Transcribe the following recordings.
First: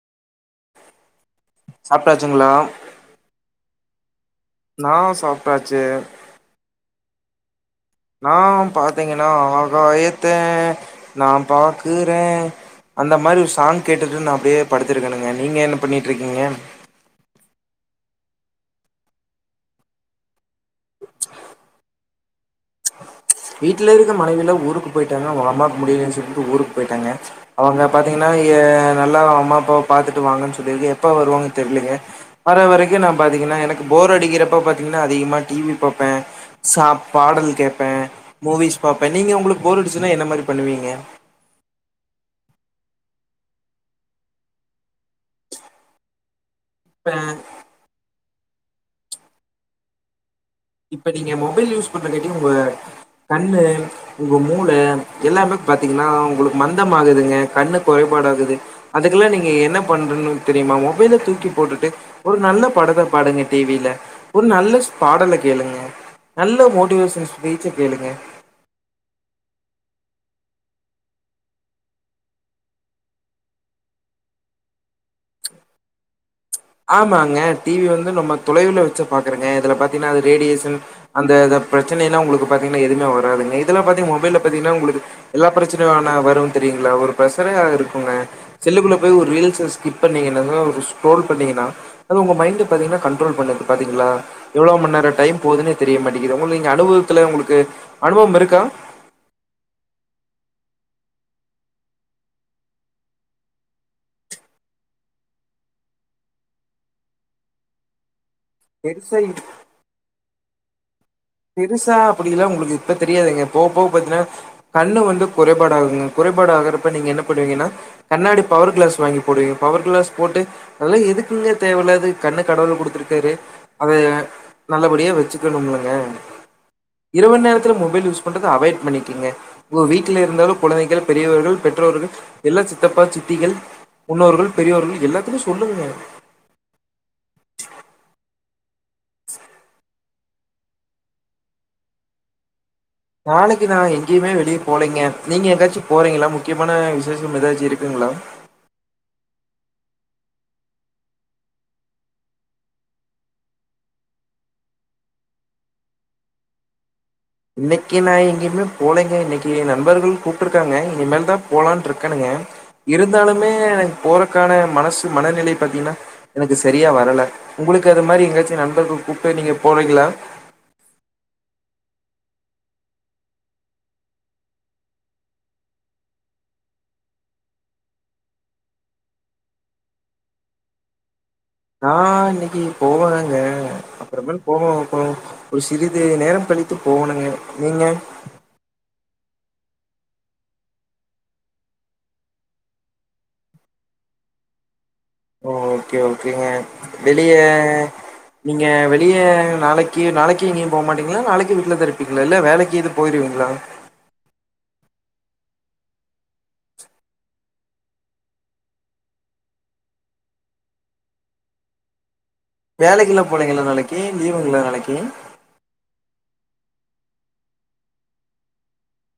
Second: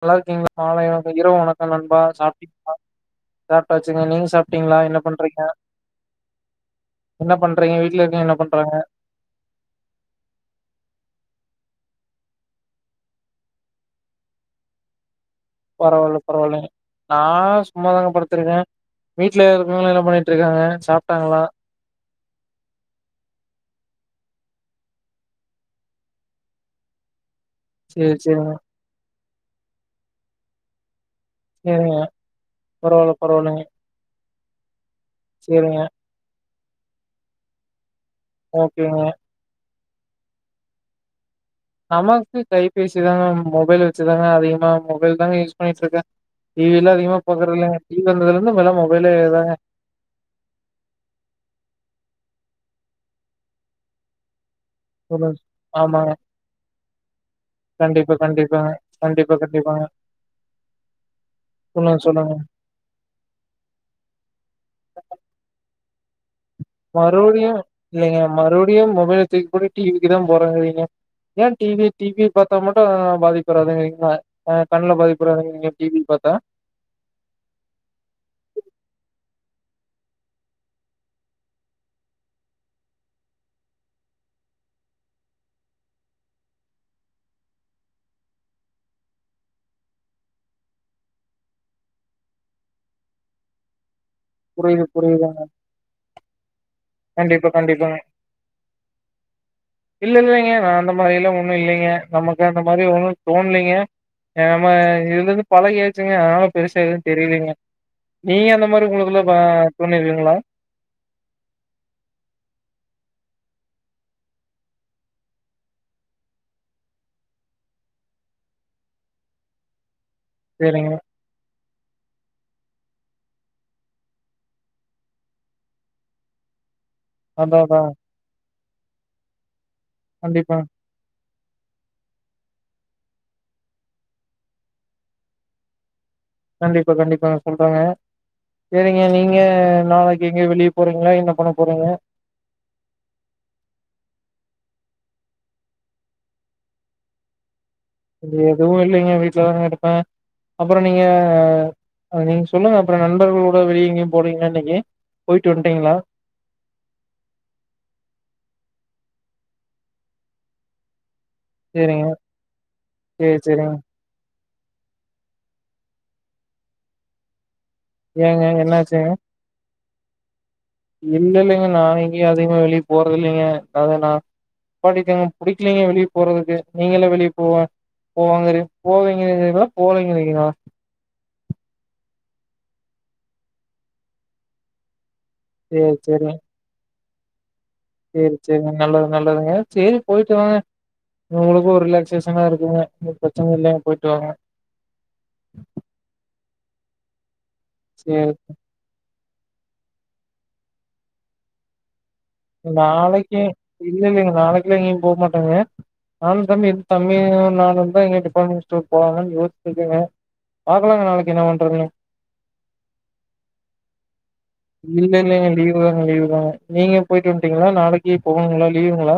நல்லா இருக்கீங்களா மாலை வணக்கோ இரவு வணக்க நண்பா சாப்ட்டாச்சுங்களா சாப்டிங்கள சாப்டாசுங்க நீங்க சா டிங்களா நா என்ன பண்றீங்க சாப்ட்டாச்சு என்னப் பண்றீங்க வீட்டுல இரு நா பாத்தீங்கன்னா ஆகாயத்த நா பாக்குறே அந்த மாரி ஒரு சாங் கேட்டுட்டு நா அப்டியே படுத்திருக்கணுங்க நீங்க என்ன பண்ணிட்டு இருக்கீங்க நான் சும்மாதாங்க படுத்திருக்கே வீட்ல இருக்கவங்கள என்ன பண்ணிட்டு இருக்காங்க சாப்ட்டாங்களா வீட்டுல இருக்க மனைவியல்லா ஊருக்கு போயிட்டாங்க அவங்க அம்மாவுக்கு முடியலன்னு சொல்லிட்டு ஊருக்கு போயிட்டாங்க அவங்க சேரி பாத்தீங்கன்னா சேரிங்க எ நல்லா அம்மா அப்பா பாத்துட்டு வாங்கன்னு சொல்லிருக்கு எப்ப வருவாங்க தெரியலங்க சேரிங்க வர வரைக்கு நா பரவால்ல பாத்தீங்கன்னா பரவால்லைங்க எனக் போர் அடிக்கிறப்ப பாத்தீங்கன்னா அதிகமா டி வி சேரிங்க பாப்பே சா பாடல் கேட்பே மூவிஸ் ஓகேங்க பாப்பே நீங்க உங்களுக்கு போர்டிச்சுன்னா என்ன மாரி பண்ணுவீங்க நமக்கு கைபேசி தாங்க மொபைல் வச்சுதாங்க அதிகமா மொபைல் தாங்க யூஸ் பண்ணிட்டு இருக்கே டி வி எல்லா இப்ப அதிகமா பாக்கறது இல்லங்க டி வி வந்ததுல இருந்து இப்பெல்லா மொபைலே தாங்க இப்ப நீங்க மொபைல் யூஸ் பண்ற கட்டி உங்க கண்ணு உங்க மூள சொல்லுங்க. எல்லாமே பாத்தீங்கன்னா ஆமாங்க உங்களுக்கு மந்தம் ஆகுதுங்க கண்ணு கண்டிப்பா கொறைபாடாகுது கண்டிப்பாங்க அதுக்கெல்லா கண்டிப்பா நீங்க என்ன கண்டிப்பாங்க பண்றன்னு தெரியுமா மொபைல்ல தூக்கி போட்டுட்டு சொல்லுங்க சொல்லுங்க ஒரு நல்ல படத்த பாடுங்க டி வி ல ஒரு நல்ல சா பாடல கேளுங்க நல்ல மோட்டிவேஷன் ஸ்பீச்ச கேளுங்க அப்டிய மொபைல தூக்கி போட்டு டி விக்கு தா போறங்கிறீங்க ஏ டி வி டி வி பாத்தா மட்டு பாதிப்பு வரதுங்கிறிங்களா அ கண்ணல பாதிப்பு வரதாங்கள டி வி பாத்தா ஆமாங்க டி வி வந்து நம்ம தொலைவுல வச்ச பாக்குறங்க இதுல பாத்தீங்கன்னா அது ரேடியேஷன் அந்த இத பிரச்சனையெல்லா உங்களுக்கு பாத்தீங்கன்னா எதுவுமே வராதுங்க இதெல்லா பாத்தீங்க மொபைல்ல பாத்தீங்கன்னா உங்களுக்கு எல்லா பிரச்சனையு ஆனா வரு தெரியுங்களா ஒரு பிரசனையா இருக்குங்க செல்லுக்குள்ள போய் ஒரு ரீல்ஸா ஸ்கிப் பண்ணீங்கனது ஒரு ஸ்குரோல் பண்ணீங்கன்னா அது உங்க மைண்ட பாத்தீங்கன்னா கண்ட்ரோல் பண்ணுது பாத்தீங்களா எவ்வளவு புரியுது மணி நேர டைம் புரியுதுங்க போகுதுன்னே தெரிய மாட்டேக்கிது உங்களுக்கு இங்க அனுபவத்துல கண்டிப்பா உங்களுக்கு கண்டிப்பாங்க அனுபவம் இருக்கா இல்ல இல்லங்க நா அந்த மாரி எல்லா ஒண்ணு இல்லங்க நமக்கு அந்த மாரி ஒன்னு தோணலங்க நம் இதுல இருந்து பழகியசுங்க அதனால பெருசா எதுவு தெரியலங்க நீங்க அந்த இந்த மாரி உங்களுக்குல்ல பெருசா ப தோணிருக்கிங்களா பெருசா அப்டில்லா உங்களுக்கு இப்ப தெரியாதுங்க போவ போவ பாத்தீன்னா கண்ணு வந்து குறைபாடு ஆகுங்க குறைபாடு ஆகுறப்ப நீங்க என்ன பண்ணுவீங்கன்னா கண்ணாடி பவர் கிளாஸ் வாங்கி போடுவீங்க பவர் கிளாஸ் போட்டு சேரிங்க அதல்ல எதுக் ங்க தேவயில்லாது கண்ணு கடவுள் குடுத்துருக்காரு அத நல்லபடியா வச்சுக்கணும்லங்க இரவு அதா நேரத்துல அதா மொபைல் யூஸ் பண்றது அவாய்ட் பண்ணிக்கிங்க உங்க வீட்ல இருந்தாலு கண்டிப்பா குழந்தைகள் பெரியவர்கள் பெற்றோர்கள் எல்லா சித்தப்பா சித்திகள் முன்னோர்கள் பெரியோர்கள் எல்லாத்துக்கு சொல்லுங்க கண்டிப்பா கண்டிப்பாங்க சொல்றாங்க செரிங்க நீங்க நாளைக்கு எங்க வெளிய போறீங்களா என்ன பண்ண போறீங்க நாளைக்கு நா எங்கேயுமே வெளியே போலங்க நீங்க எங்காயாச்சு போறீங்களா முக்கியமான விசேஷம் ஏதாச்சு இருக்குங்களா எதுவு இல்லேங்க வீட்டுலதாங்க இருப்பே அப்பற நீங்க நீங்க சொல்லுங்க அப்பறோ நண்பர்களோட வெளியெங்கயு போறிங்களா இன்னைக்கு போயிட்டு வன்டீங்களா இன்னைக்கு நான் எங்கேமே போலங்க இன்னைக்கு ஏ நண்பர்கள் கூப்ட்டு இருக்காங்க இனி மேல தா போலான்ட்டு சேரிங்க இருக்கனுங்க சேரி இருந்தாலுமே சேரிங்க போறக்கான மனசு மனநிலை பாத்தீங்கன்னா எனக்கு செரியா வரல உங்களுக்கு அது மாரி ஏங்க எங்காச்சு நண்பர்கள் என்னாச்சுங்க கூப்ட்டு நீங்க போரிங்களா இல்ல இல்லைங்க நான் எங்கேயு அதிகமா வெளியே போறத இல்லங்க அத நா நிப்பாட்டிடங்க புடிக்கலிங்க வெளியே போறதுக்கு நீங்கல்லா வெளியே போவே போவாங்க போவேன்ங்கறிங்களா போலேங்கிரிங்களா நா இன்னைக்கு போறங்க அப்புறமா மேல் போவோ ஒரு சேரி சிறிது நேரம் கழித் த்து போணுங்க நீங்க செரி செரி நல்லது நல்லதுங்க செரி போயிட்டு வாங்க உங்களுக்கு ஒரு ரிலாக்சேஷனா இருக்குங்க பிரச்சன இல்லங்க போயிட்டு வாங்க ஓக்கே ஓக்கேங்க வெளிய சேரி நீங்க வெ ளிய நாளைக்கு நாளைக்கு எங்கயிம் போ மாட்டீங்களா நாளைக்கு வீட்டிலதா இருப்பிங்களா இல்ல வேலைக்கு எது போயிடுவீங்களா இல்லங்க நாளைக்குல்லா எங்கேயு போ மாட்டாங்க நானும் தம்பி தம்பியு நானுந்தா இங்க டிபார்ட்மெண்ட் ஸ்டோர் போலாமனு யோசிச்சிட்டு இருக்கங்க பாக்கலாங்க நாளைக்கு என்ன பண்றதுன்னு வேலைக்கு எல்லா போலங்களா நாளைக்கு லீவுங்கள நாளைக்கு இல்லங்க லீவு இல்லங்க லீவு தா நீங்க போயிட்டு வன்டீங்களா நாளைக்கு போணுங்களா லீவுங்களா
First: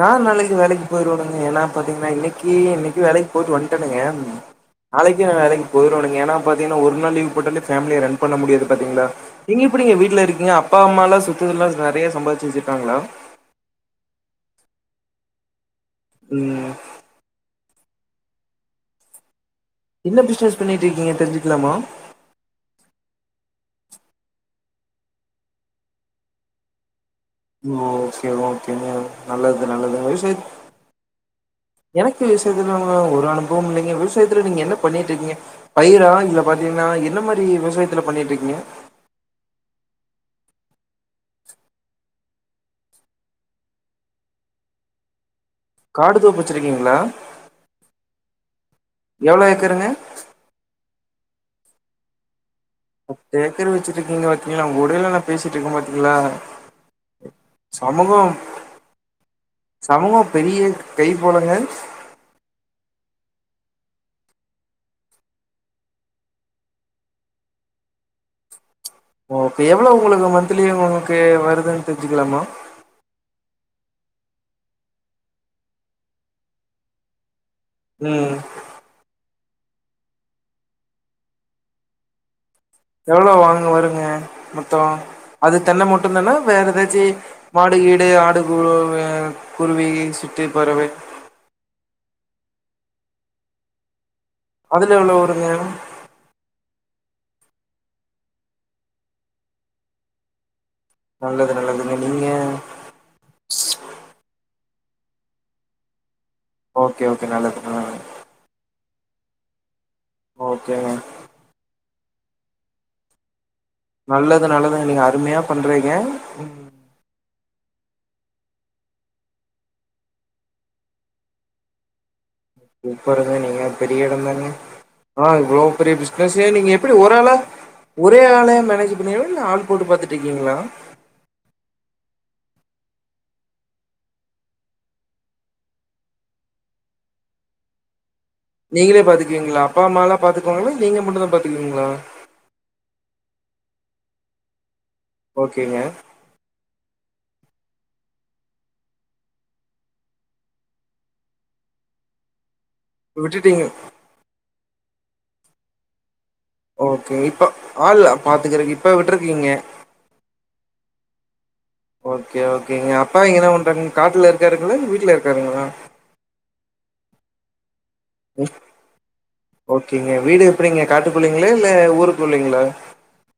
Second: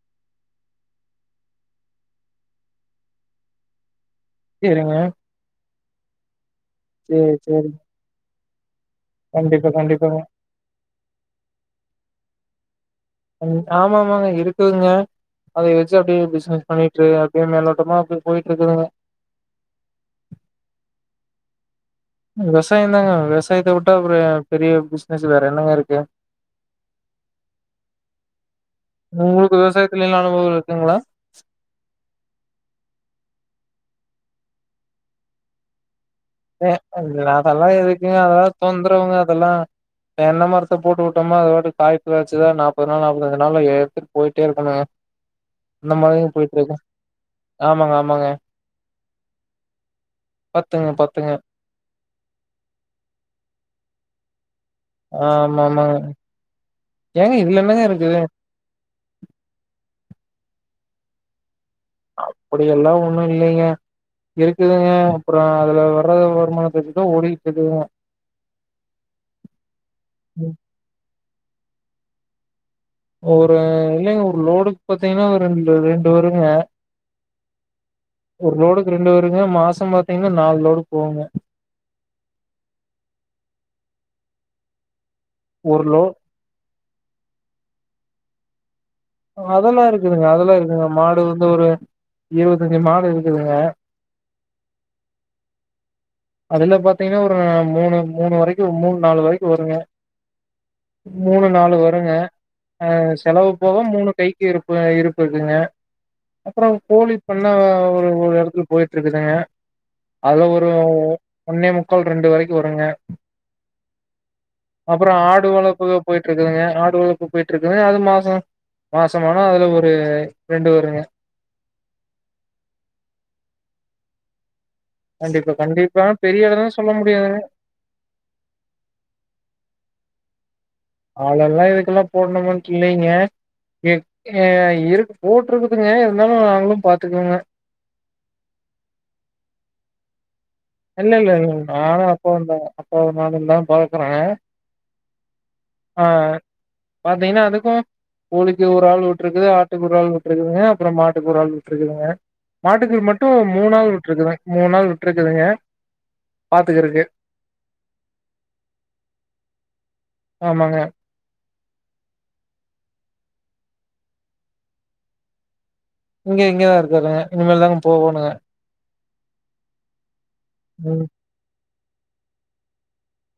நா நாளைக்கு வேலைக்கு போயிடுவணுங்க ஏன்னா பாத்தீங்கன்னா இன்னைக்கி இன்னக்கி வேலைக்கு போயிட்டு வன்டனுங்க சேரிங்க நாளைக்கு வேலைக்கு போயிடுவனுங்க ஏன்னா பாத்தீன்னா ஒரு நாள் லீவு சேரி போட்டாலே சேரி ஃபேமிலிய ரன் பண்ண முடியாது பாத்தீங்களா நீங்க கண்டிப்பா எப்டிங்க கண்டிப்பாங்க வீட்ல இருக்கீங்க அப்பா அம்மாலா சொத்து எல்லா நெறைய சம்பாதிச்சு வெச்சுருக்கங்களா ஆமா ஆமாங்க இருக்குதுங்க அத வெச்சு அப்டியே பிச்னஸ் ம் பண்ணி அப்டியே மேலோட்டமா அப்டியே போயிட்டு இருக்குதுங்க என்ன பிச்னஸ் பண்ணிட்டு இருக்கீங்க தெரிஞ்சுக்கலாமா விவசாய தாங்க விவசாயத்த விட்டா அப்றோ பெரிய பிசினஸ் வேற என்னங்க இருக்கு ஓகே ஓகேங்க உங்களுக்கு நல்லது நல்லதுங்க விவசாயத்துல எல்லா விவசாயத் அனுபவம் இருக்குங்களா எனக்கு விவசாயத்துல ஒரு அனுபவம் இல்லைங்க விவசாயத்துல நீங்க என்ன பண்ணிட்டு இருக்கீங்க பயிரா இல்ல சேரி பாத்தீங்கன்னா என்ன இதுல மாரி அதெல்லா விவசாயத்துல எதுக்குங்க பண்ணிட்டு அதவேற இருக்கீங்க தொந்தரவுங்க அதெல்லா தென்ன மரத்த போட்டு விட்டோம அது பாட்டுக்கு காய்ப்பு காய்ச்சுதா நாப்பது நாள் நாப்பத்து அஞ்சு நாள்ல எடுத்துட்டு போயிட்டே இருக்கணுங்க அந்த காடு மாரிங்க தோப்பு போயிட்டு இருக்க வச்சிருக்கீங்களா ஆமாங்க ஆமாங்க எவ்ளோ ஏக்கருங்க பாத்துங்க பாத்துங்க முப்பது ஏக்கர் வச்சிட்ருக்கிங்க வ பாத்திங்ளா உங்க கூடயில நா பேசிட்டு ஆமா இருக்க ஆமாங்க பாத்தீங்களா ஏங்க இதுல என்னங்க இருக்குது சமூகம் சமூகம் பெரிய கை போலங்க அப்படி எல்லா ஒண்ணு இல்லிங்க இருக்குதுங்க அப்றோ அதுல வர்றது வருமானத்த வச்சுதா ஓடிகிட்டு இருக்குதுங்க ஓ இப்ப எவ்ளோ உங்களுக்கு மந்த்லி உங்களுக்கு வருதுன்னு தெரிஞ்சுக்கலாமா ஒரு இல்லைங்க ஒரு லோடுக்கு பாத்தீங்கனா ஒரு ரெண்டு ரெண்டு வருங்க ம் ஒரு லோடுக்கு ரெண்டு வருங்க மாசம் பாத்தீங்கனா நாலு லோடு போவுங்க எவ்ளோ வாங் வருங்க மொத்தோ அது ஒரு தென்ன லோ மட்டும்தானா வேற ஏதாச்சு மாடு கீடு ஆடு கூட வே அதெல்லா இருக்குதுங்க அதெல்லா இருக்குங்க மாடு வந்து ஒரு இருபத்தஞ்சு மாடு இருக்குதுங்க அதுல எவ்ளோ வருங்க அதுல பாத்தீங்கனா ஒரு மூணு மூணு வரைக்கு மூணு நாலு வரைக்கு வருங்க மூணு நல்லது நாலு நல்லதுங்க வருங்க நீங்க அ செலவு போக மூணு கைக்கு இருப்பு இருப்பு இருக்குங்க அப்பறோ ஓகே கோழி ஓகே பண்ண நல்லது நல்லது ஒரு ஒரு எடத்துல போயிட்டு இருக்குதுங்க அதுல ஒரு ஓகேங்க ஒன்னே முக்கால் ரெண்டு வரைக்கு வருங்க நல்லது நல்லதுங்க நீங்க அப்பறோ அருமையா ஆடு வளப்பு பண்றீங்க போயிட்டு இருக்குதுங்க ஆடு வளப்பு போய்ட்டு இருக்குதுங்க அது மாசோ மாசமானா அதுல ஒரு ரெண்டு வருங்க சூப்பருங்க நீங்க பெரிய எடந்தாங்க ஆ கண்டிப்பா இவ்ளோ பெரிய கண்டிப்பா பிசினஸ் நீங்க எடம்னு சொல்ல எப்டி ஓரு ஆளா முடியாதுங்க ஒரே ஆளே மேனேஜ் பண்ணீருவிங்ளா இல்ல ஆள் போட்டு பாத்துட்டு இருக்கீங்களா ஆளெல்லா இதுக்கெல்லா போடணமாட்டு இல்லிங்க எ ஏ இருக் போட்ருக்குதுங்க இருந்தாலு நாங்களு பாத்துக்குவங்க நீங்களே பாத்துக்வீங்களா அப்பா அம்மாலா பாத்துக்குவாங்களா? நீங்க மட்டுந்தா பாத்துக்குவீங்களா? அப்பாவுந்தா, அப்பாவு நானுதா பாக்கற ஓகேங்க ஆ பாத்தீங்கன்னா அதுக்கு கோழிக்கு ஒரு ஆள் விட்டுருக்குது, ஆட்டுக்கு ஒரு ஆள் விட்டுருக்குதுங்க, அப்பறோ மாட்டுக்கு ஒரு ஆள் விட்டுருக்குதுங்க மாட்டுக்கு மட்டு விட்டுட்டீங்க மூணு ஆள் விட்டுருக்குதுங், மூணு ஆள் விட்டுருக்குதுங்க ஓகே இப்ப ஆள் பாத்துக்கறக்கு இப்ப விட்டுருக்கீங்க ஆமாங்க ஓகே ஓகேங்க, அப்பா இங்க என்ன பண்றாங்க காட்டுல இருக்காருங்களா? வீட்ல இருக்காருங்களா? இங்க இங்கதா இருக்காருங்க இனிமேல்தாங்க போகணு ஓகேங்க, வீடு எப்டிங்க ம் காட்டுக்குள்ளைங்களா? இல்ல ஊருக்குள்ளைங்களா?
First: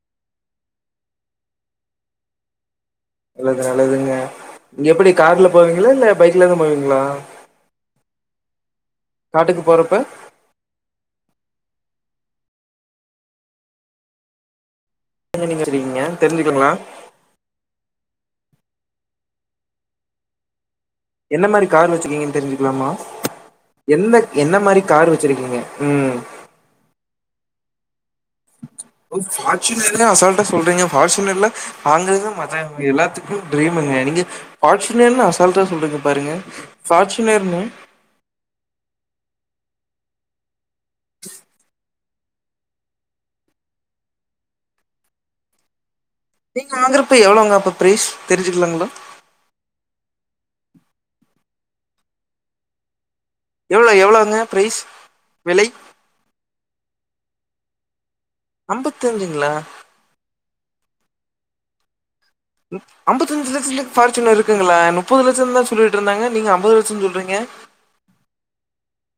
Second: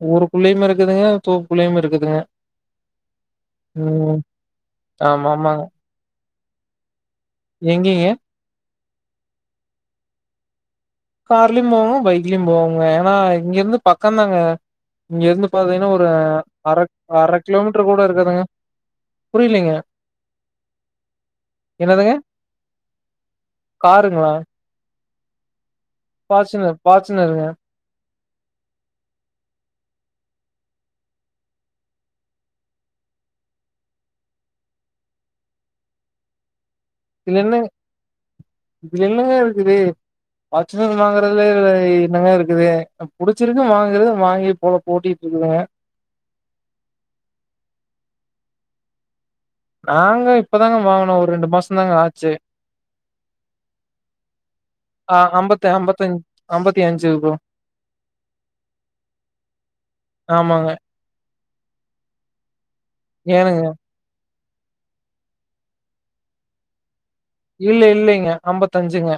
ஊருக்குள்ளயு இருக்குதுங்க, தோப்புகுள்ளயையு இருக்குதுங்க நல்லது நல்லதுங்க ம் இங்க எப்டி ஆமா கார்ல ஆமாங்க போவீங்களா? இல்ல பைக்லதா போவீங்களா? எங்கிங்க காட்டுக்கு போறப்ப கார்லயு போவோ பைக்லயு போவங்க ஏன்னா இங்க இருந்து பக்கோந்தாங்க இங்க எங்க இருந்து நீங்க பாத்தீங்கன்னா வச்சிருக்கீங்க ஒரு தெரிஞ்சுக்கங்களா அரக் அர கிலோமீட்டர் கூட இருக்காதுங்க புரியலீங்க என்ன மாரி கார் என்னதுங்க வச்சிக்கீங்கன்னு தெரிஞ்சுக்கலாமா எந்த காருங்களா என்ன மாரி கார் வச்சிருக்கீங்க ம் பாச்சுனர் பாச்சுனருங்க ஓ ஃபார்ச்சூனர்னா அசால்டா சொல்றீங்க ஃபார்ச்சூனர்ல வாங்குறது ம [unintelligible] எல்லாத்துக்கு ட்ரீமுங்க நீங்க ஃபார்ச்சூனர்ன்னு அசால்டா சொல்ரிங்க பாருங்க இதுலென்ன ஃபார்ச்சுனர்னு இதுலென்னங்க இருக்குது ஃபார்ச்சுனர் வாங்குறதுல இதுல என்னங்க இருக்குது அ புடிச்சிருக்கு வாங்குறத வாங்கி பொழப் போட்டிட்ருக்குதுங்க நீங்க வாங்கறப்ப எவ்ளோங்க அப்ப ப்ரைஸ் தெரிஞ்சுக்லாங்ளா நாங்க இப்பதாங்க வாங்குனோ ஒரு ரெண்டு மாசோ தாங்க ஆச்சு எவ்ளோ எவ்ளோங்க பிரைஸ் ஆ அம்பத்த விலை அம்பத்தஞ் அம்பத்தி அஞ்சு ப்ரோ அம்பத்தஞ்சுங்ளா ஆமாங்க ம் அம்பத்தஞ்சி ஏனுங்க லச்சதுக்கு ஃபார்ச்சுனர்ருக்குங்ளா நுப்பது லட்சனுதா சொல்லிட்ருந்தாங்க நீங்க அம்பது லட்சம்னு சொல்றீங்க இல்ல இல்லிங்க அம்பத்தஞ்சுங்க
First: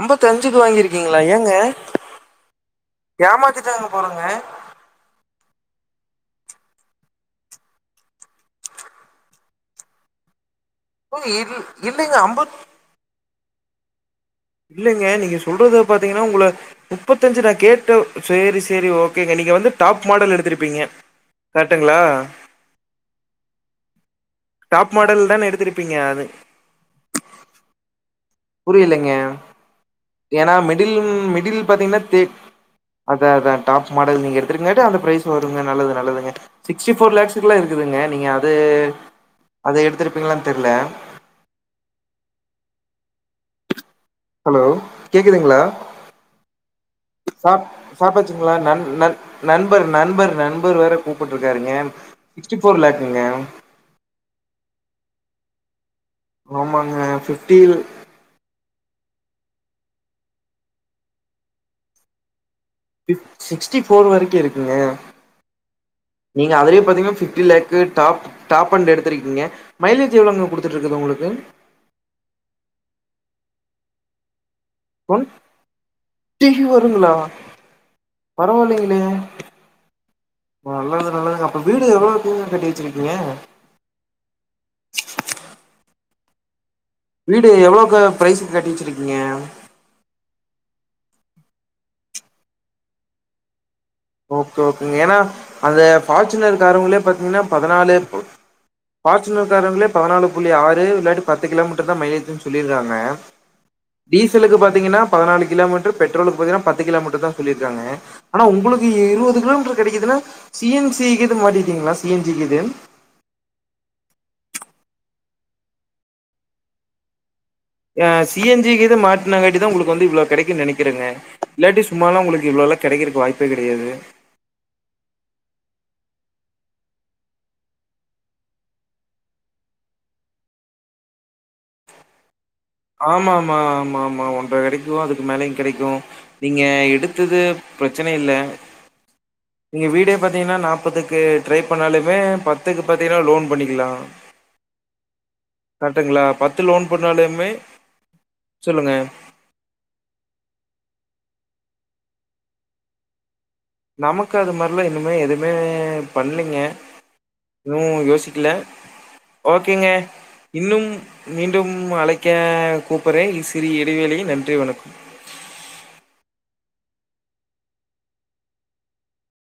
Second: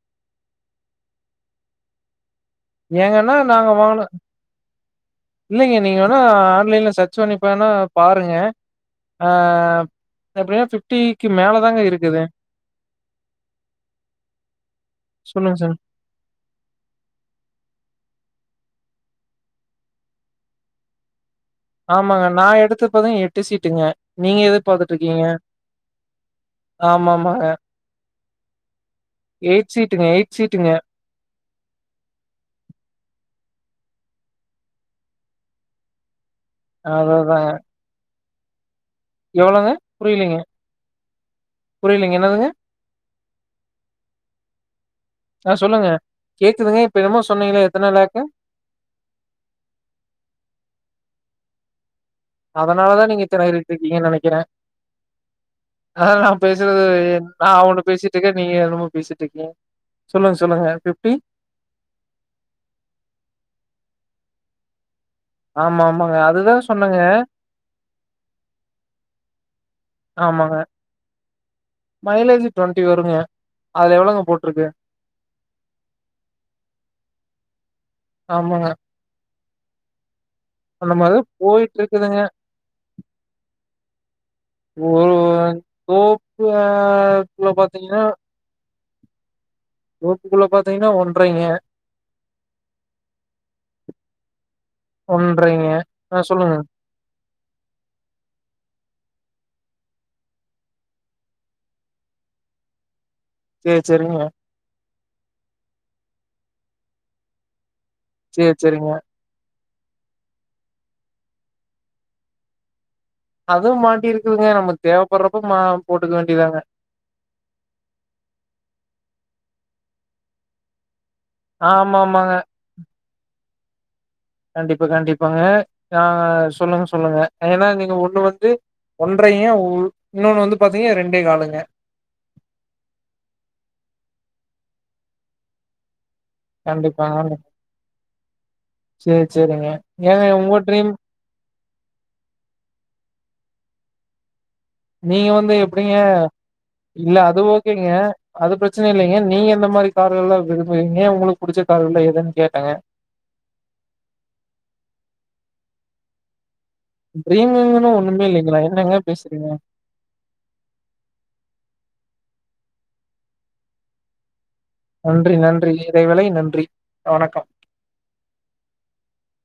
அம்பத்தஞ்சுக்கு வாங்கிருக்கீங்ளா ஏங்க ஏங்கன்னா நாங்க ஏமாத்திட்டாங்க வாங்ன போறங்க இல்லைங்க நீங்க வேணா ஆன்லைன்ல சர்ச் பண்ணிப்பேனா பாருங்க அ எப்டியு ஃபிட்டிக்கு மேலதாங்க இல்லைங்க இருக்குது ஐம்பத் இல்லைங்க நீங்க சொல்லுங்க சார் சொல்றத பாத்தீங்கனா உங்கள முப்பத்தஞ்சு நா கேட்டோ சேரி சேரி ஓகேங்க நீங்க வந்து டாப் மாடல் எடுத்திருப்பீங்க கரெக்ட்டுங்களா ஆமாங்க நா எடுத்தது பாத்தீங்னா எட்டு சீட்டுங்க நீங்க எது டாப் பாத்துட்ருக்கீங்க மாடல் தானே எடுத்திருப்பீங்க அது ஆமாமாங்க புரியலைங்க சீட்டுங்க எயிட் ஏனா சீட்டுங்க மிடில் ம் மிடில் பாத்தீங்கனாத் டிப் அதா அதா டாப் மாடல் நீங்க எடுத்துருக்கங்காட்டி அந்த பிரைஸ் வருங்க நல்லது நல்லதுங்க சிக்ஸ்டி ஃபோர் அதா அதாங்க லேக்ஸுகுலா இருக்குதுங்க நீங்க அது அத எடுத்துருப்பிங்ளான் தெர்ல புரிலிங்க என்னதுங்க ஹலோ அ கேக்குதுங்களா சொல்லுங்க கேக்குதுங்க இப்ப என்னமோ சாப் சொன்னீங்களே எத்தன லேக்கு [unintelligible] நண் நண் நண்பர் நண்பர் நண்பர் வேற கூப்புட்ருக்காருங்க அதனாலதா நீங்க இத்தன இரு இருக்கீங்கன் நெனைக்கிறே அதா நா பேசுறது ஆமாங்க நா ஃபிப்டி ஒன்னு பேசிட் டுக்கே நீங்க என்னமோ பேசிட்ருக்கீங்க சொல்லுங்க சொல்லுங்க ஃபிப்டி ஃபிப் சிக்ஸ்டி ஃபோர் வரைக்கு இருக்குங்க ஆமா ஆமாங்க நீங்க அதுதா அதலியே சொன்னேங்க பாத்தீங்னா ஃபிப்டி லேக் க்கு டாப்புக் டாப்பண்ட்டு எடுத்திருக்கீங்க மைலேஜ் எவ்ளோங்க ஆமாங்க குடுத்துட்ருக்குது உங்ளுக்கு மைலேஜ் டொண்டி வருங்க அதுல எவ்ளோங்க போட்ருக்கு டொண் டி வருங்ளா ஆமாங்க பரவாயில்லைங்களே அந்த நல்லது மாரிதா நல்லதுங்க அப்ப போயிட்டு வீடு இருக்குதுங்க எவ்ளோக்குங்க கட்டி வச்சிருக்கீங்க ஒரு லேக் தோப்பு அ வீடு குள்ள எவ்வளவுக்கு பாத்தீங்கனா பிரைஸ்க்கு கட்டி வச்சிருக்கீங்க தோப்புகுள்ள பாத்தீங்னா ஒன்றைங்க ஓகே ஓகேங்க ஏனா ஒன்றைங்க அந்த ஆ சொல்லுங்க ஃபார்ச்சுனர் காரவங்ளே பாத்தீங்னா பதனாலுப் [inaudible] ஃபார்ச்சுனர் காரங்ளே பதனாலு புள்ளி ஆறு இல்லாட்டி பத்து கிலோமீட்டர்தா மைலேஜின் சொல்லிருக்காங்க சேரி சேரிங்க டீசலுக்கு பாத்தீங்கன்னா பதனாலு கிலோ மீட்டரு பெட்ரோலுக்கு பாத்தீங்கன்னா பத்து கிலோ மீட்டர் தா சொல்லிருக்காங்க ஆனா சேரி உங்களுக்கு சேரிங்க இருவது கிலோ மீட்டர் கெடைக்குதுனா சி என் சி கிது மாட்டிட்டீங்ளா சி என் ஜி கிது அதும் மாட்டிருக்குதுங்க நம்ம தேவப்பட்றப்ப மா போட்டுக்க வேண்டிதாங்க அ சி என் ஜி கிது மாட்டனங்காட்டிதா உங்ளுக்கு வந்து இவ்ளோ கெடைக்குன் நெனைக்கிறங்க இல்லாட்டி ஆமா சும்மாலா ஆமாங்க. உங்ளுக்கு இவ்ளோலா கெடைக்கறக்கு வாய்ப்பே கெடையாது கண்டிப்பா கண்டிப்பாங்க ஆ சொல்லுங்க சொல்லுங்க ஏனா நீங்க ஒன்னு வந்து ஒன்றையு ஒ இன்னொன்னு வந்து பாத்தீங்க ரெண்டே காலுங்க ஆமாமா ஆமாமா ஒன்ற கெடைக்கு அதுக்கு மேலயு கெடைக்கு நீங்க கண்டிப்பாங்க. எடுத்தது பிரச்சனயில்ல சரி, சரிங்க. நீங்க வீடே ஏங்க உங்க பாத்தீங்கன்னா ட்ரீம் நாப்பதுக்கு ட்ரை பண்ணாலுமே பத்துக்கு பாத்தீங்னா லோன் பண்ணிக்லா நீங்க வந்து எப்டீங்க லோன் இல்ல அது பண்ணாலுமே ஓகே ங்க அது பிரச்சன சொல்லுங்க. இல்லைங்க நீ எந்த மாரி கார்கள்ல்ல [inaudible] வெய்ங்க உங்ளுக்கு புடிச்ச காருல்ல எதுன் கேட்டாங்க நமக்கு அது மாரிலா இன்னுமே எதுவுமே பண்லீங்க இன்னு ட்ரீமுங்கன்னு ஒண்ணுமே யோசிக்கல இல்லைங்களா? என்னங்க பேசுறீங்க? ஓகேங்க இன்னும் மீண்டும் அழைக்க கூப்புறே இ சிறிய இடைவேளையில் நன்றி வணக்கம் நன்றி நன்றி இடைவேளை நன்றி வணக்கம்